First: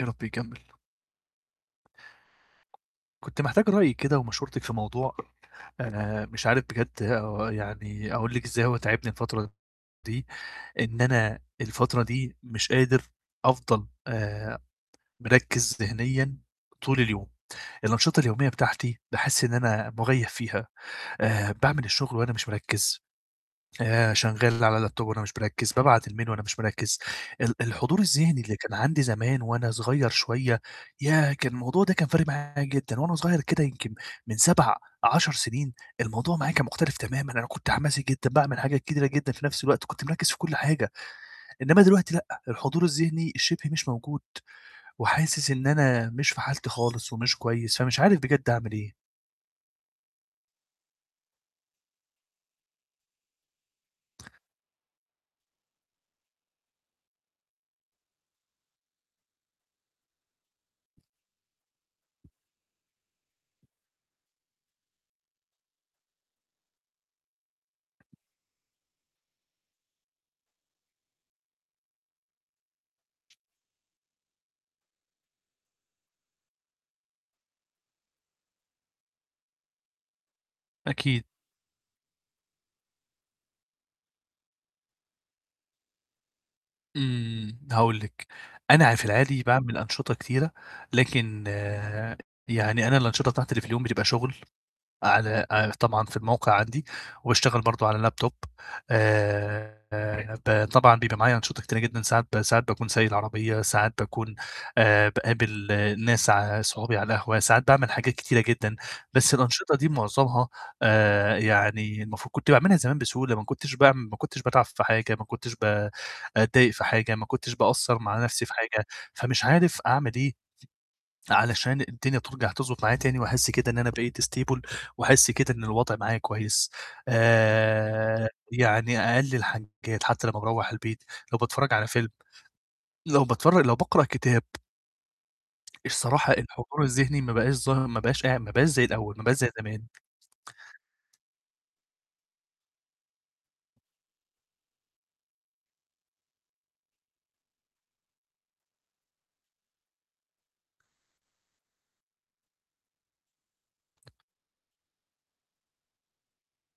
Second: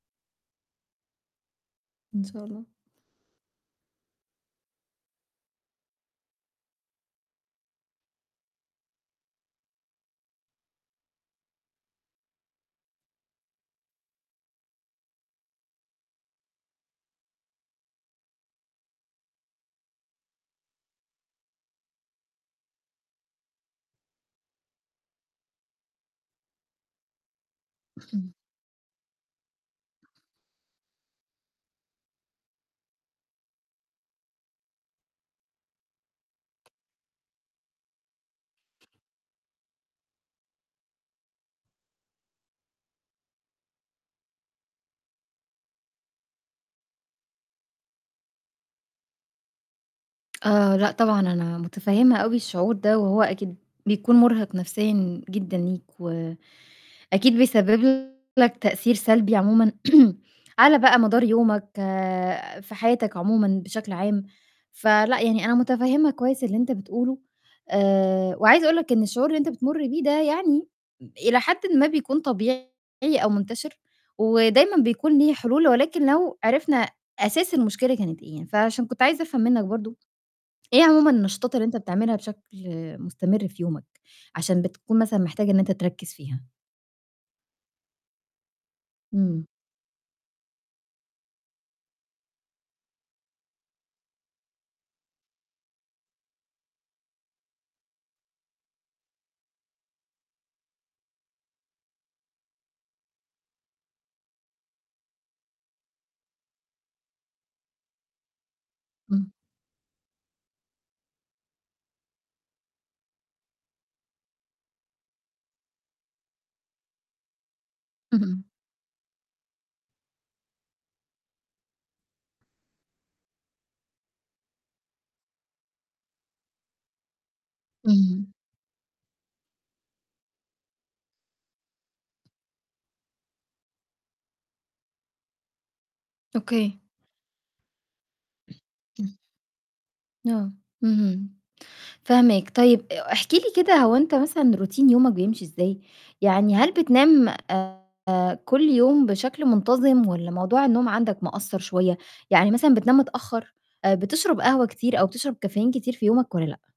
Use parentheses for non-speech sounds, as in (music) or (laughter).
يا رب يكمّل. إن شاء الله. كنت محتاج رأيِِك كده ومشورتِك في موضوع آآ مش عارف بجد يعني أقول لِك إزاي هو تاعبني الفترة دي إن أنا الفترة دي مش قادر أفضل آآ مركّز ذِهنيًا طول اليوم. الأنشطة اليوميّة بتاعتي باحس إن أنا مُغيّب فيها، آآ باعمل الشُغل وأنا مش مركّز، ف شغّال على لاب توب وأنا مش مركّز، بابعت الmail وأنا مش مركّز. ال الحضور (clears throat) الذِهني اللي كان عندي زمان وأنا صغيّر شوية، ياه! كان الموضوع ده كان فارق معايا جدًا، وأنا صغيّر كده يمكن من 7، 10 سِنين الموضوع معايا كان مُختلف تمامًا أنا كنت حماسي جدًا، باعمل حاجات كتيرة جدًا في نَفْس الوقت كنت مركّز في كل حاجة، إنّما دلوقتي لأ، الحضور الذِهني شِبه مش موجود وحاسس إن أنا مش في حالتي خالص ومش كويس فمش عارف بجد أعمل إيه. (tsk) آآ، لأ، طبعًا أنا مُتفهّمة أوي الشعور ده وهو أكيد بيكون مُرهِق نَفْسيًا جدًا ليك و أكيد بيسبب لك تأثير سلبي عمومًا (clears throat) على بقى مدار يومك، في حياتك عمومًا بشكل عام. فلأ، يعني أنا مُتفهّمة كويس اللي أنت بتقوله، آآ وعايزة أقول لك إن الشعور اللي أنت بتمُر بيه ده يعني إلى حدٍ ما بيكون طبيعي أو منتَشر ودايمًا بيكون ليه حِلول ولكن لو عرفنا أساس المشكلة كانت إيه. فعشان كنت عايزة أفهم منِك برضه، إيه عمومًا أكيد. النشاطات اللي أنت بتعملها بشكل مُستمر في يومَك عشان بتكون مثلًا محتاج إن أنت تركّز فيها؟ إمم، هاقول لِك، أنا عا في العادي امم. باعمل أنشِطة كتيرة، لكن يعني أنا الأنشِطة بتاعتي اللي في اليوم بتبقى شُغل على ع طبعًا في الموقع عندي وباشتغل برضه على لاب توب آآ ب طبعًا بيبقى معايا أنشِطة كتيرة جدًا ساعات ب ساعات باكون سايق العربية، ساعات باكون آآ باقابل الناس ع صحابي على القهوة، ساعات باعمل حاجات كتيرة جدًا، إمم. بس الأنشِطة دي مُعظمها آآ يعني المفروض كنت باعملها زمان بسهولة ما كُنتش باعم ما كُنتش باتعَب في حاجة، ما كُنتش ب أتضايق في حاجة، ما كنتش باقصّر مع اهم. نَفْسي في حاجة، فمش عارف أعمل إيه علشان الدنيا ترجَع تضبُط معايا تاني وأحس كده إن أنا بقيت stable وأحس كده إن الوضع معايا كويس. آآ إمم. يعني أقل الحاجات حتى لمّا باروّح البيت لو باتفرّج على فيلم، لو باتفرّج لو باقرأ كتاب الصراحة أوكي. الحضور الذِهني ما بقاش ظاهر، ما بقاش قاع ما بقاش زي الأول، (clears throat) ما بقاش زي زمان. آه. اهم. فاهماك. طيب أ احكِ لي كده هو أنت مثلًا روتين يومَك بيمشي إزاي، يعني هل بتنام آآ كل يوم بشكل منتَظم والّا موضوع النوم عندك مأثّر شوية؟ يعني مثلًا بتنام متأخّر آآ بتشرب قهوة كتير أو بتشرب كافيين كتير في يومك والّا لأ؟